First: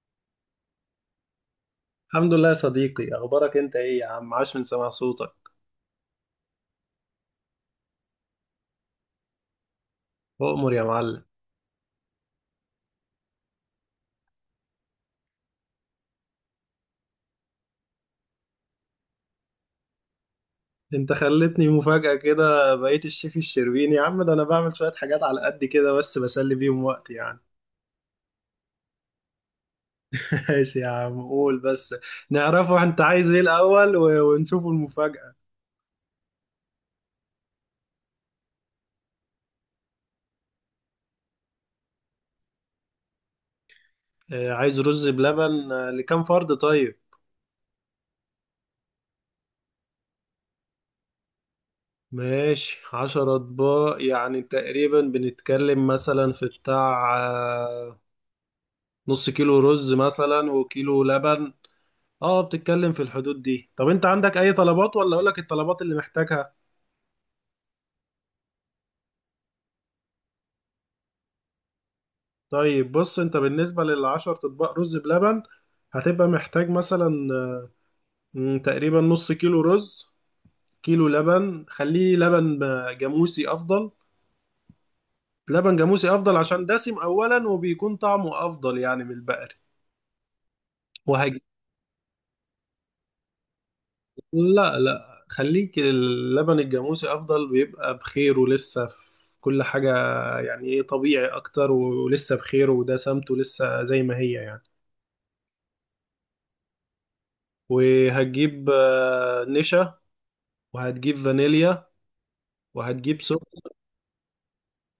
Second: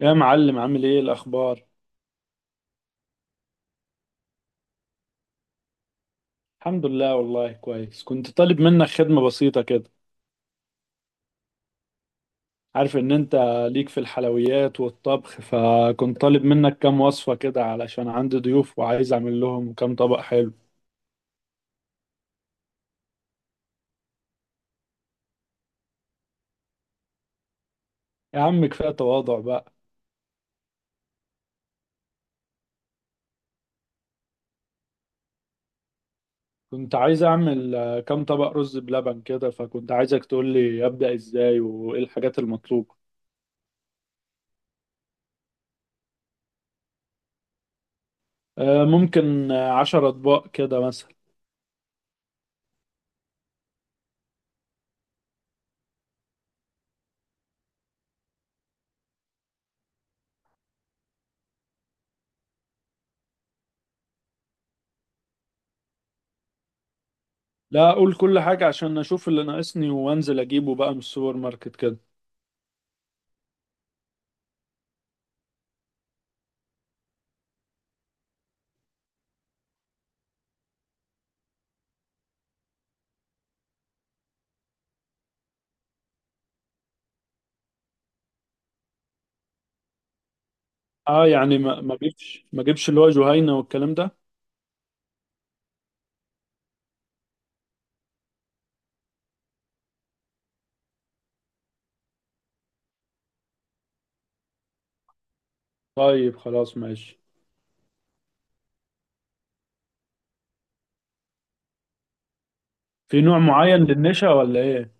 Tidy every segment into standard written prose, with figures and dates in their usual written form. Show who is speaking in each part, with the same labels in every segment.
Speaker 1: يا معلم عامل ايه الاخبار؟
Speaker 2: الحمد لله يا صديقي، اخبارك انت ايه يا عم؟ عاش من سمع صوتك.
Speaker 1: الحمد لله والله كويس. كنت طالب منك خدمة بسيطة كده.
Speaker 2: اؤمر يا معلم.
Speaker 1: عارف ان انت ليك في الحلويات والطبخ، فكنت طالب منك كام وصفة كده علشان عندي ضيوف وعايز اعمل لهم كام طبق حلو.
Speaker 2: انت خلتني مفاجأة كده، بقيت الشيف الشربيني يا عم. ده انا بعمل شوية حاجات على قد كده بس بسلي بيهم وقت يعني.
Speaker 1: يا عم كفاية تواضع بقى.
Speaker 2: ماشي يا عم، قول بس. نعرفه انت عايز ايه الاول و- ونشوفه المفاجأة.
Speaker 1: كنت عايز اعمل كام طبق رز بلبن كده، فكنت عايزك تقول لي ابدأ ازاي وايه الحاجات المطلوبة.
Speaker 2: عايز رز بلبن لكام فرد؟ طيب.
Speaker 1: ممكن 10 اطباق كده مثلا.
Speaker 2: ماشي 10 اطباق، يعني تقريبا بنتكلم مثلا في بتاع ½ كيلو رز مثلا وكيلو لبن. اه، بتتكلم في الحدود دي. طب انت عندك اي طلبات ولا اقولك الطلبات اللي محتاجها؟
Speaker 1: لا، اقول كل حاجة عشان اشوف اللي ناقصني وانزل اجيبه بقى من السوبر ماركت كده.
Speaker 2: طيب بص، انت بالنسبة للعشر اطباق رز بلبن هتبقى محتاج مثلا، تقريبا ½ كيلو رز، كيلو لبن. خليه لبن جاموسي افضل. لبن جاموسي افضل عشان دسم اولا، وبيكون طعمه افضل يعني من البقري.
Speaker 1: اه
Speaker 2: وهي.
Speaker 1: يعني ما جبش اللي هو جهينة والكلام ده.
Speaker 2: لا، لا، خليك اللبن الجاموسي افضل، بيبقى بخير ولسه في كل حاجة. يعني ايه، طبيعي اكتر ولسه بخير، وده سمته لسه زي ما هي يعني.
Speaker 1: طيب خلاص ماشي.
Speaker 2: وهتجيب نشا. وهتجيب فانيليا.
Speaker 1: في
Speaker 2: وهتجيب
Speaker 1: نوع
Speaker 2: سكر.
Speaker 1: معين للنشا ولا ايه؟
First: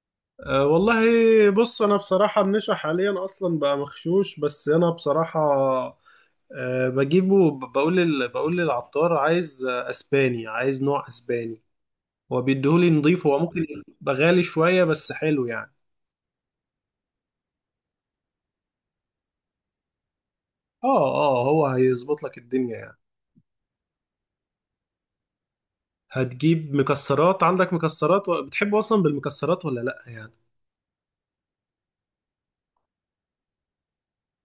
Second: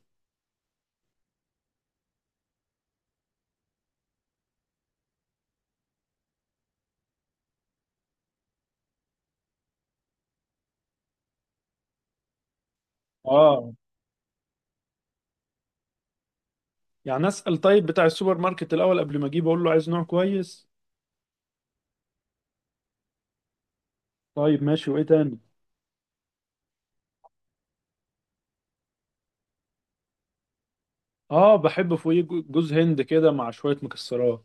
Speaker 2: أه والله. بص انا بصراحة، النشا حاليا اصلا بقى مغشوش، بس انا بصراحة أه، بجيبه بقول للعطار، عايز اسباني، عايز نوع اسباني. هو بيديهولي نضيف، هو ممكن
Speaker 1: اه
Speaker 2: يبقى غالي شوية، بس حلو يعني.
Speaker 1: يعني اسأل طيب بتاع السوبر ماركت الاول قبل ما اجيب، اقول له عايز نوع كويس.
Speaker 2: اه، هو هيظبط لك الدنيا يعني.
Speaker 1: طيب ماشي، وايه تاني؟
Speaker 2: هتجيب مكسرات. عندك مكسرات بتحب اصلا بالمكسرات ولا لا يعني؟
Speaker 1: اه بحب فوقيه جوز هند كده مع شوية مكسرات.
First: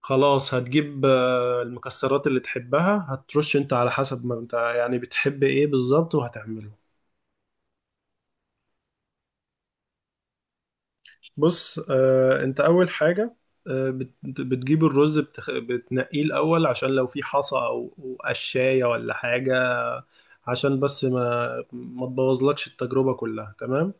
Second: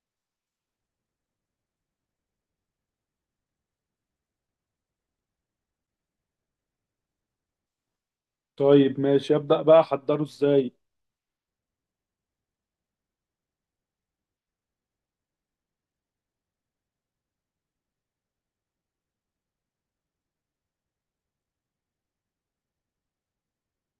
Speaker 2: خلاص، هتجيب المكسرات اللي تحبها، هترش انت على حسب ما انت يعني بتحب ايه بالظبط، وهتعمله.
Speaker 1: طيب ماشي، ابدأ بقى احضره ازاي؟
Speaker 2: بص، انت اول حاجة، بتجيب الرز، بتنقيه الاول عشان لو في حصى او أو قشاية ولا حاجة، عشان بس ما تبوظلكش التجربة كلها، تمام.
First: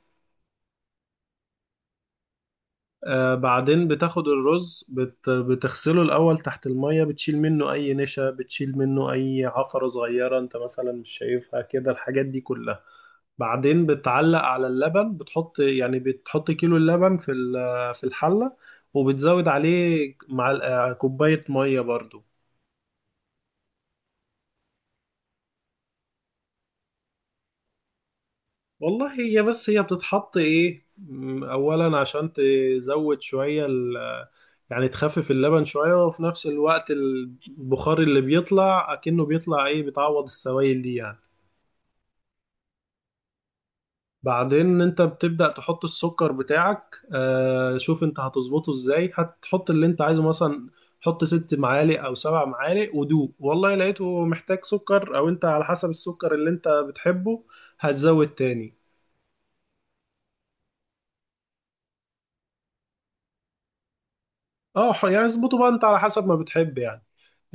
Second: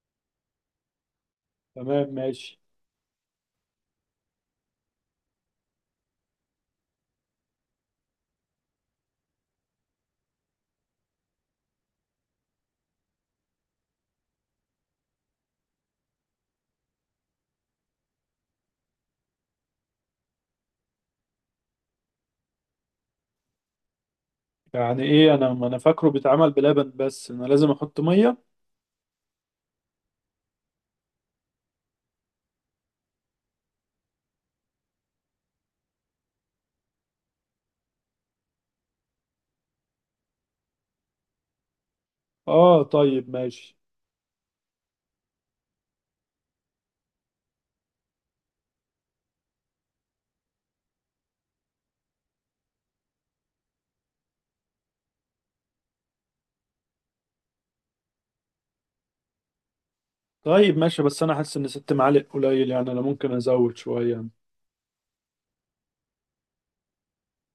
Speaker 1: تمام ماشي.
Speaker 2: بعدين بتاخد الرز، بتغسله الأول تحت المية، بتشيل منه أي نشا، بتشيل منه أي عفرة صغيرة أنت مثلا مش شايفها كده، الحاجات دي كلها. بعدين بتعلق على اللبن، بتحط كيلو اللبن في الحلة، وبتزود عليه مع كوباية مية برضو.
Speaker 1: يعني ايه انا، ما انا فاكره بيتعمل بلبن، بس انا لازم احط مية؟
Speaker 2: والله، هي بس هي بتتحط ايه، اولا عشان تزود شوية ال، يعني تخفف اللبن شوية، وفي نفس الوقت البخار اللي بيطلع اكنه بيطلع ايه بتعوض السوائل دي يعني.
Speaker 1: اه طيب ماشي.
Speaker 2: بعدين انت بتبدأ تحط السكر بتاعك. شوف انت هتظبطه ازاي، هتحط اللي انت عايزه مثلا، حط 6 معالق او 7 معالق ودوق، والله لقيته محتاج سكر، او انت على حسب السكر اللي انت بتحبه هتزود تاني.
Speaker 1: طيب ماشي، بس انا حاسس ان 6 معالق قليل، يعني انا ممكن ازود شوية.
Speaker 2: اه، يعني اظبطه بقى انت على حسب ما بتحب يعني.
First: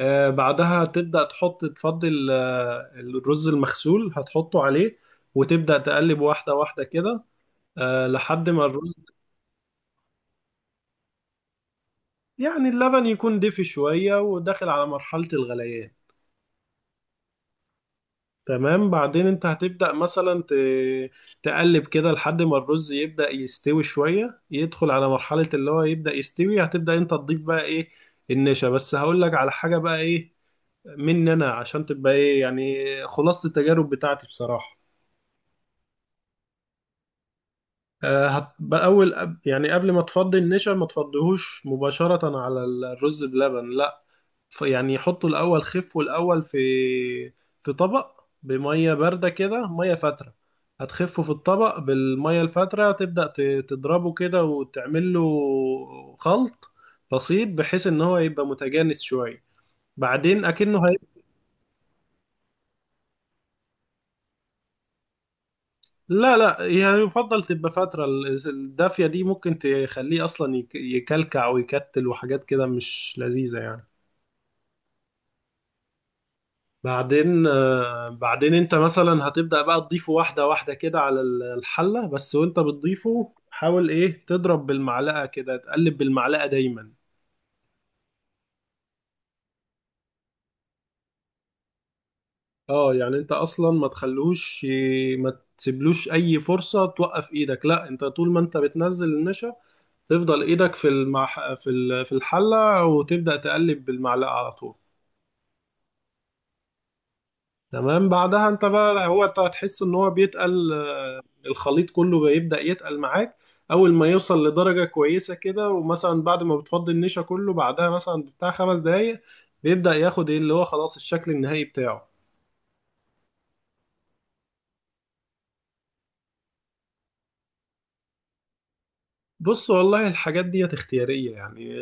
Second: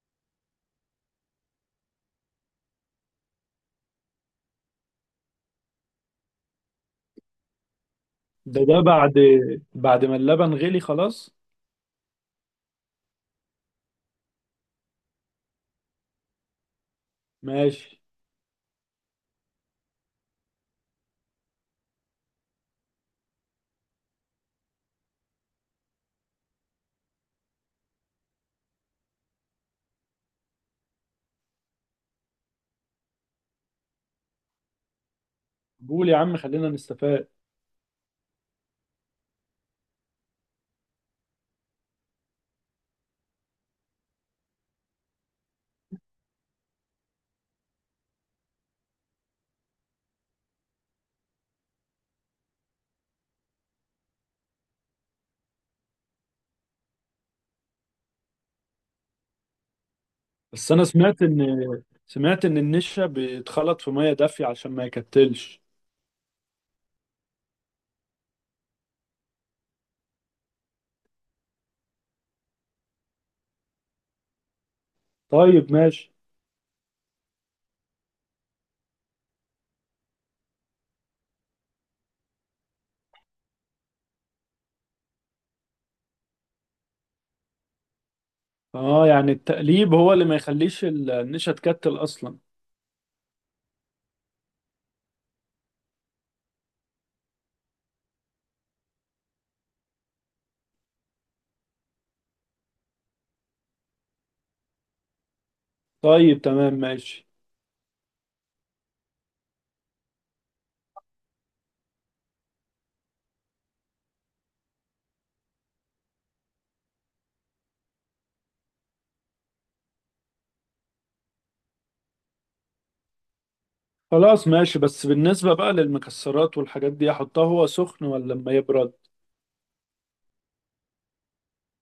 Speaker 2: بعدها تبدأ تحط تفضل الرز المغسول هتحطه عليه، وتبدأ تقلب واحدة واحدة كده، لحد
Speaker 1: ده
Speaker 2: ما
Speaker 1: ده
Speaker 2: الرز
Speaker 1: بعد بعد ما اللبن غلي خلاص؟
Speaker 2: يعني اللبن يكون دافي شوية وداخل على مرحلة الغليان.
Speaker 1: ماشي.
Speaker 2: تمام، بعدين انت هتبدأ مثلا تقلب كده لحد ما الرز يبدأ يستوي شوية، يدخل على مرحلة اللي هو يبدأ يستوي، هتبدأ انت تضيف بقى ايه؟ النشا. بس هقول لك على حاجة بقى ايه مني انا، عشان تبقى ايه يعني، خلاصة التجارب بتاعتي بصراحة.
Speaker 1: قول يا عم خلينا نستفاد.
Speaker 2: اول يعني قبل ما تفضي النشا، ما تفضيهوش مباشرة على الرز بلبن، لا. يعني حطه الاول، خفه الاول في في طبق بمية باردة كده، مية فاترة. هتخفه في الطبق بالمية الفاترة، تبدأ تضربه كده وتعمل له خلط بسيط، بحيث ان هو يبقى متجانس شوية. بعدين
Speaker 1: بس
Speaker 2: اكنه.
Speaker 1: انا سمعت ان النشا بيتخلط في ميه دافيه عشان ما يكتلش.
Speaker 2: لا، لا، يعني يفضل تبقى فترة الدافية دي ممكن تخليه أصلا يكلكع ويكتل وحاجات كده مش لذيذة يعني.
Speaker 1: طيب ماشي.
Speaker 2: بعدين انت مثلا هتبدأ بقى تضيفه واحدة واحدة كده على الحلة بس، وانت بتضيفه حاول ايه تضرب بالمعلقة كده، تقلب بالمعلقة دايما.
Speaker 1: اه يعني التقليب هو اللي ما يخليش النشا تكتل اصلا.
Speaker 2: اه، يعني انت اصلا ما تخلوش ي- ما تسيبلوش اي فرصة توقف ايدك. لا، انت طول ما انت بتنزل النشا تفضل ايدك في المح... في ال- في الحله، وتبدا تقلب بالمعلقه على طول.
Speaker 1: طيب تمام ماشي.
Speaker 2: تمام، بعدها انت بقى هو انت هتحس ان هو بيتقل، الخليط كله بيبدا يتقل معاك. اول ما يوصل لدرجه كويسه كده، ومثلا بعد ما بتفضي النشا كله، بعدها مثلا بتاع 5 دقايق بيبدا ياخد ايه، اللي هو خلاص الشكل النهائي بتاعه.
Speaker 1: خلاص ماشي، بس بالنسبة بقى للمكسرات والحاجات دي احطها هو سخن ولا لما يبرد؟
Speaker 2: بص، والله الحاجات ديت اختيارية يعني،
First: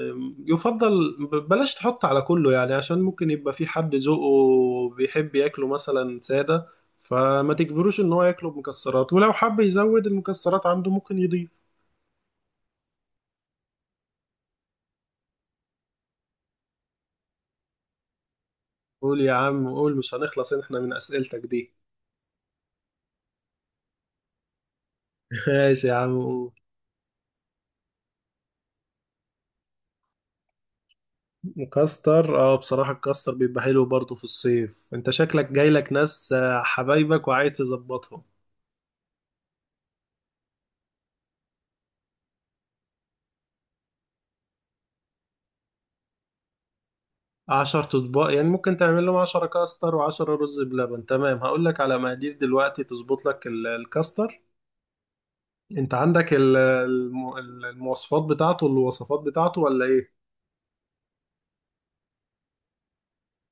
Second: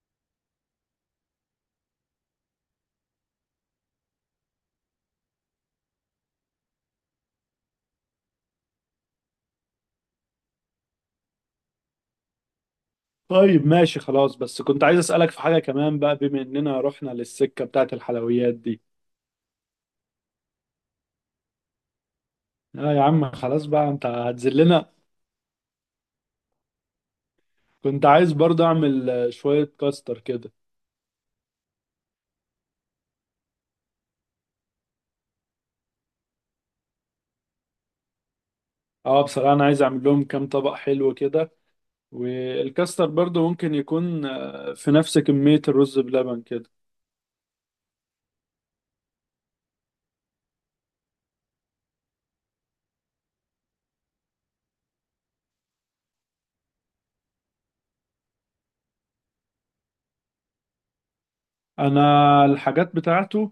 Speaker 2: يفضل بلاش تحط على كله، يعني عشان ممكن يبقى في حد ذوقه بيحب ياكله مثلا سادة، فما تجبروش ان هو ياكله بمكسرات، ولو حب يزود المكسرات عنده ممكن يضيف.
Speaker 1: طيب ماشي خلاص. بس كنت عايز اسألك في حاجة كمان بقى، بما اننا رحنا للسكة بتاعت الحلويات دي.
Speaker 2: قول يا عم قول، مش هنخلص احنا من اسئلتك دي؟
Speaker 1: اه يا عم خلاص بقى، انت هتذلنا.
Speaker 2: ماشي يا عم قول.
Speaker 1: كنت عايز برضه اعمل شوية كاستر كده.
Speaker 2: مكستر، اه، بصراحة الكاستر بيبقى حلو برضه في الصيف، انت شكلك جايلك ناس حبايبك وعايز تظبطهم.
Speaker 1: اه بصراحة انا عايز اعمل لهم كام طبق حلو كده، والكاستر برضه ممكن يكون في نفس كمية الرز بلبن كده.
Speaker 2: 10 اطباق، يعني ممكن تعمل لهم 10 كاستر وعشرة رز بلبن. تمام، هقول لك على مقادير دلوقتي تظبط لك الكاستر. انت عندك المواصفات بتاعته الوصفات بتاعته ولا ايه؟
Speaker 1: انا الحاجات بتاعته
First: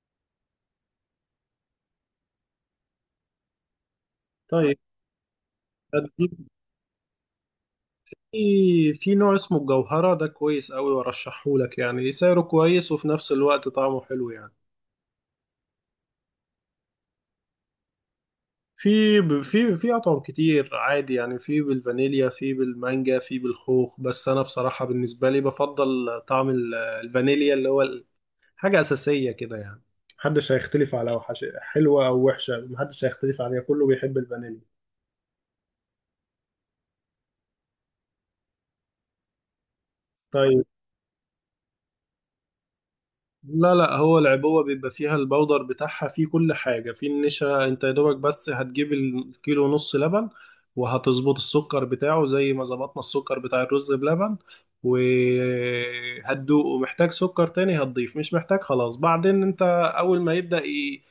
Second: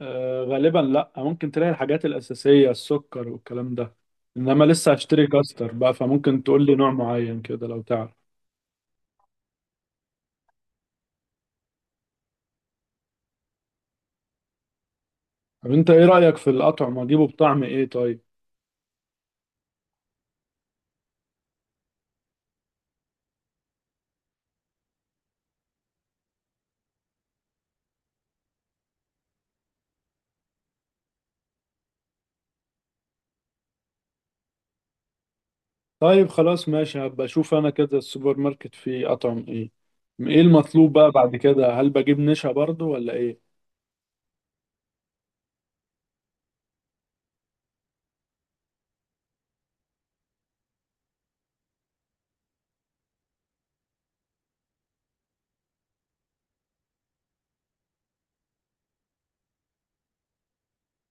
Speaker 1: غالبا لا، ممكن تلاقي الحاجات الأساسية السكر والكلام ده، انما
Speaker 2: طيب.
Speaker 1: لسه هشتري كاستر بقى، فممكن
Speaker 2: هتجيب-
Speaker 1: تقول لي نوع معين كده لو تعرف.
Speaker 2: في في نوع اسمه الجوهرة، ده كويس قوي وارشحه لك، يعني سعره كويس وفي نفس الوقت طعمه حلو يعني.
Speaker 1: طب انت ايه رأيك في الأطعمة، اجيبه بطعم ايه طيب؟
Speaker 2: في ب- في في اطعم كتير عادي يعني، في بالفانيليا، في بالمانجا، في بالخوخ، بس انا بصراحة بالنسبة لي بفضل طعم الفانيليا، اللي هو حاجة أساسية كده يعني. محدش هيختلف على وحش، حلوة أو وحشة محدش هيختلف عليها، كله بيحب الفانيليا.
Speaker 1: طيب خلاص ماشي، هبقى اشوف انا كده السوبر ماركت فيه اطعم ايه. ايه
Speaker 2: طيب.
Speaker 1: المطلوب بقى بعد كده، هل بجيب نشا برضو ولا ايه؟
Speaker 2: لا، لا، هو العبوة بيبقى فيها البودر بتاعها، فيه كل حاجة، فيه النشا، انت يا دوبك بس هتجيب الكيلو ونص لبن، وهتظبط السكر بتاعه زي ما ظبطنا السكر بتاع الرز بلبن، وهتدوقه، محتاج سكر تاني هتضيف، مش محتاج خلاص. بعدين انت أول ما يبدأ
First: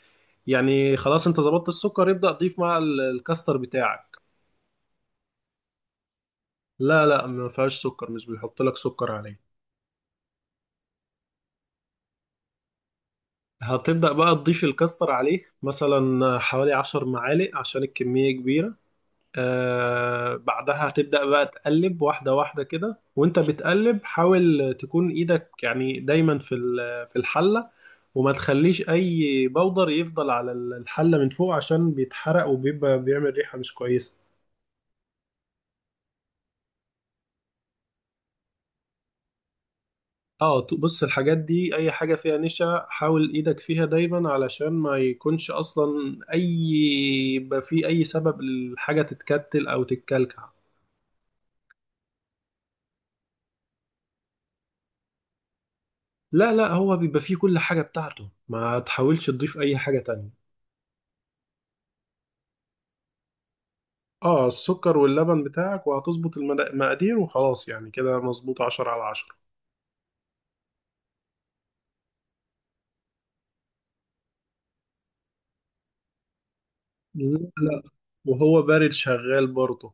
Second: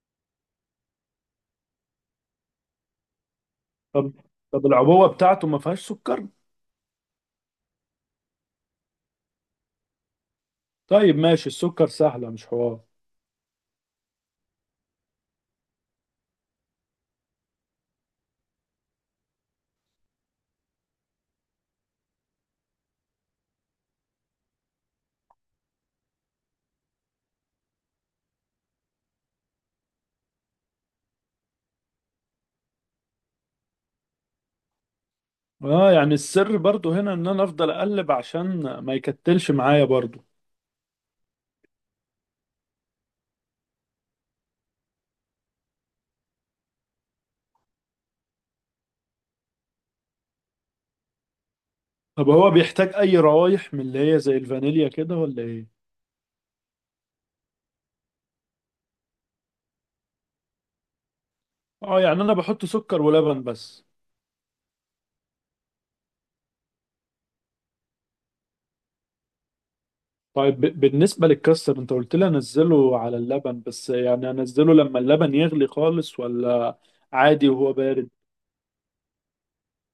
Speaker 2: يعني خلاص، انت ظبطت السكر، يبدأ تضيف مع الكاستر
Speaker 1: طب
Speaker 2: بتاعك.
Speaker 1: طب العبوة بتاعته ما فيهاش سكر؟
Speaker 2: لا، لا، ما فيهاش سكر، مش بيحط لك سكر عليه.
Speaker 1: طيب ماشي، السكر سهلة مش حوار.
Speaker 2: هتبدأ بقى تضيف الكاستر عليه مثلا حوالي 10 معالق عشان الكمية كبيرة. بعدها هتبدأ بقى تقلب واحدة واحدة كده، وانت بتقلب حاول تكون ايدك يعني دايما في الحلة، وما تخليش اي بودر يفضل على الحلة من فوق، عشان بيتحرق وبيبقى بيعمل ريحة مش كويسة.
Speaker 1: اه يعني السر برضو هنا ان انا افضل اقلب عشان ما يكتلش معايا برضو.
Speaker 2: اه، بص، الحاجات دي اي حاجة فيها نشا حاول ايدك فيها دايما، علشان ما يكونش اصلا اي، يبقى في اي سبب الحاجة تتكتل او تتكلكع.
Speaker 1: طب هو بيحتاج اي روايح من اللي هي زي الفانيليا كده ولا ايه؟
Speaker 2: لا، لا، هو بيبقى فيه كل حاجة بتاعته، ما تحاولش تضيف اي حاجة تانية.
Speaker 1: اه يعني انا بحط سكر ولبن بس؟
Speaker 2: اه، السكر واللبن بتاعك، وهتظبط المقادير وخلاص، يعني كده مظبوط 10/10.
Speaker 1: طيب، بالنسبة للكاستر، انت قلت لي انزله على اللبن بس، يعني انزله لما اللبن يغلي خالص ولا عادي
Speaker 2: لا،
Speaker 1: وهو
Speaker 2: لا،
Speaker 1: بارد؟
Speaker 2: وهو بارد شغال برضه.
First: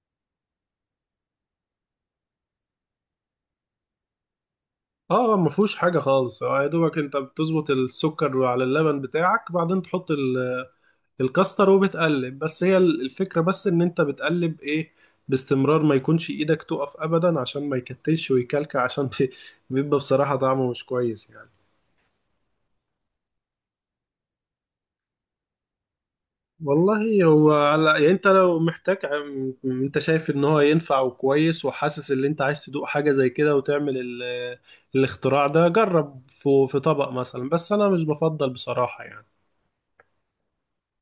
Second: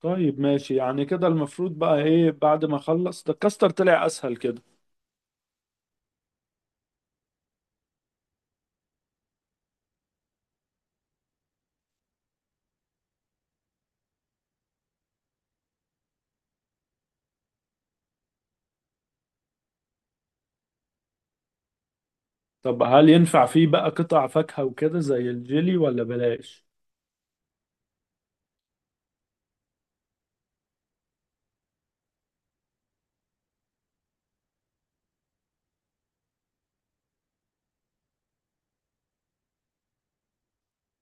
Speaker 1: طيب ماشي، يعني كده المفروض بقى ايه بعد ما اخلص؟ ده الكاستر طلع اسهل كده.
Speaker 2: اه، ما فيهوش حاجة خالص. يا دوبك انت بتظبط السكر على اللبن بتاعك، بعدين تحط الكاستر وبتقلب، بس هي الفكرة بس ان انت بتقلب ايه باستمرار، ما يكونش ايدك تقف ابدا عشان ما يكتلش ويكلكع عشان بيبقى بصراحة طعمه مش كويس يعني.
Speaker 1: طب هل ينفع فيه بقى قطع فاكهة وكده زي الجيلي، ولا بلاش؟
Speaker 2: والله هو على يعني، انت لو محتاج انت شايف ان هو ينفع وكويس وحاسس ان انت عايز تدوق حاجة زي كده، وتعمل الاختراع ده، جرب في طبق مثلا، بس انا مش بفضل بصراحة يعني.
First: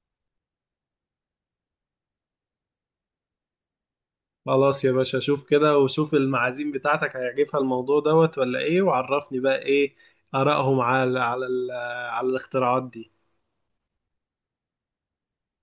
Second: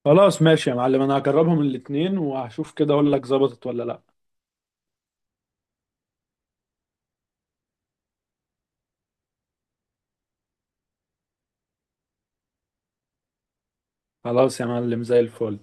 Speaker 1: خلاص ماشي يا معلم، انا هجربهم الاتنين وهشوف كده اقول لك ظبطت ولا لا.
Speaker 2: خلاص يا باشا، شوف كده وشوف المعازيم بتاعتك هيعجبها الموضوع دوت ولا ايه، وعرفني بقى ايه آرائهم على الاختراعات دي.
Speaker 1: خلاص يا معلم، زي الفل.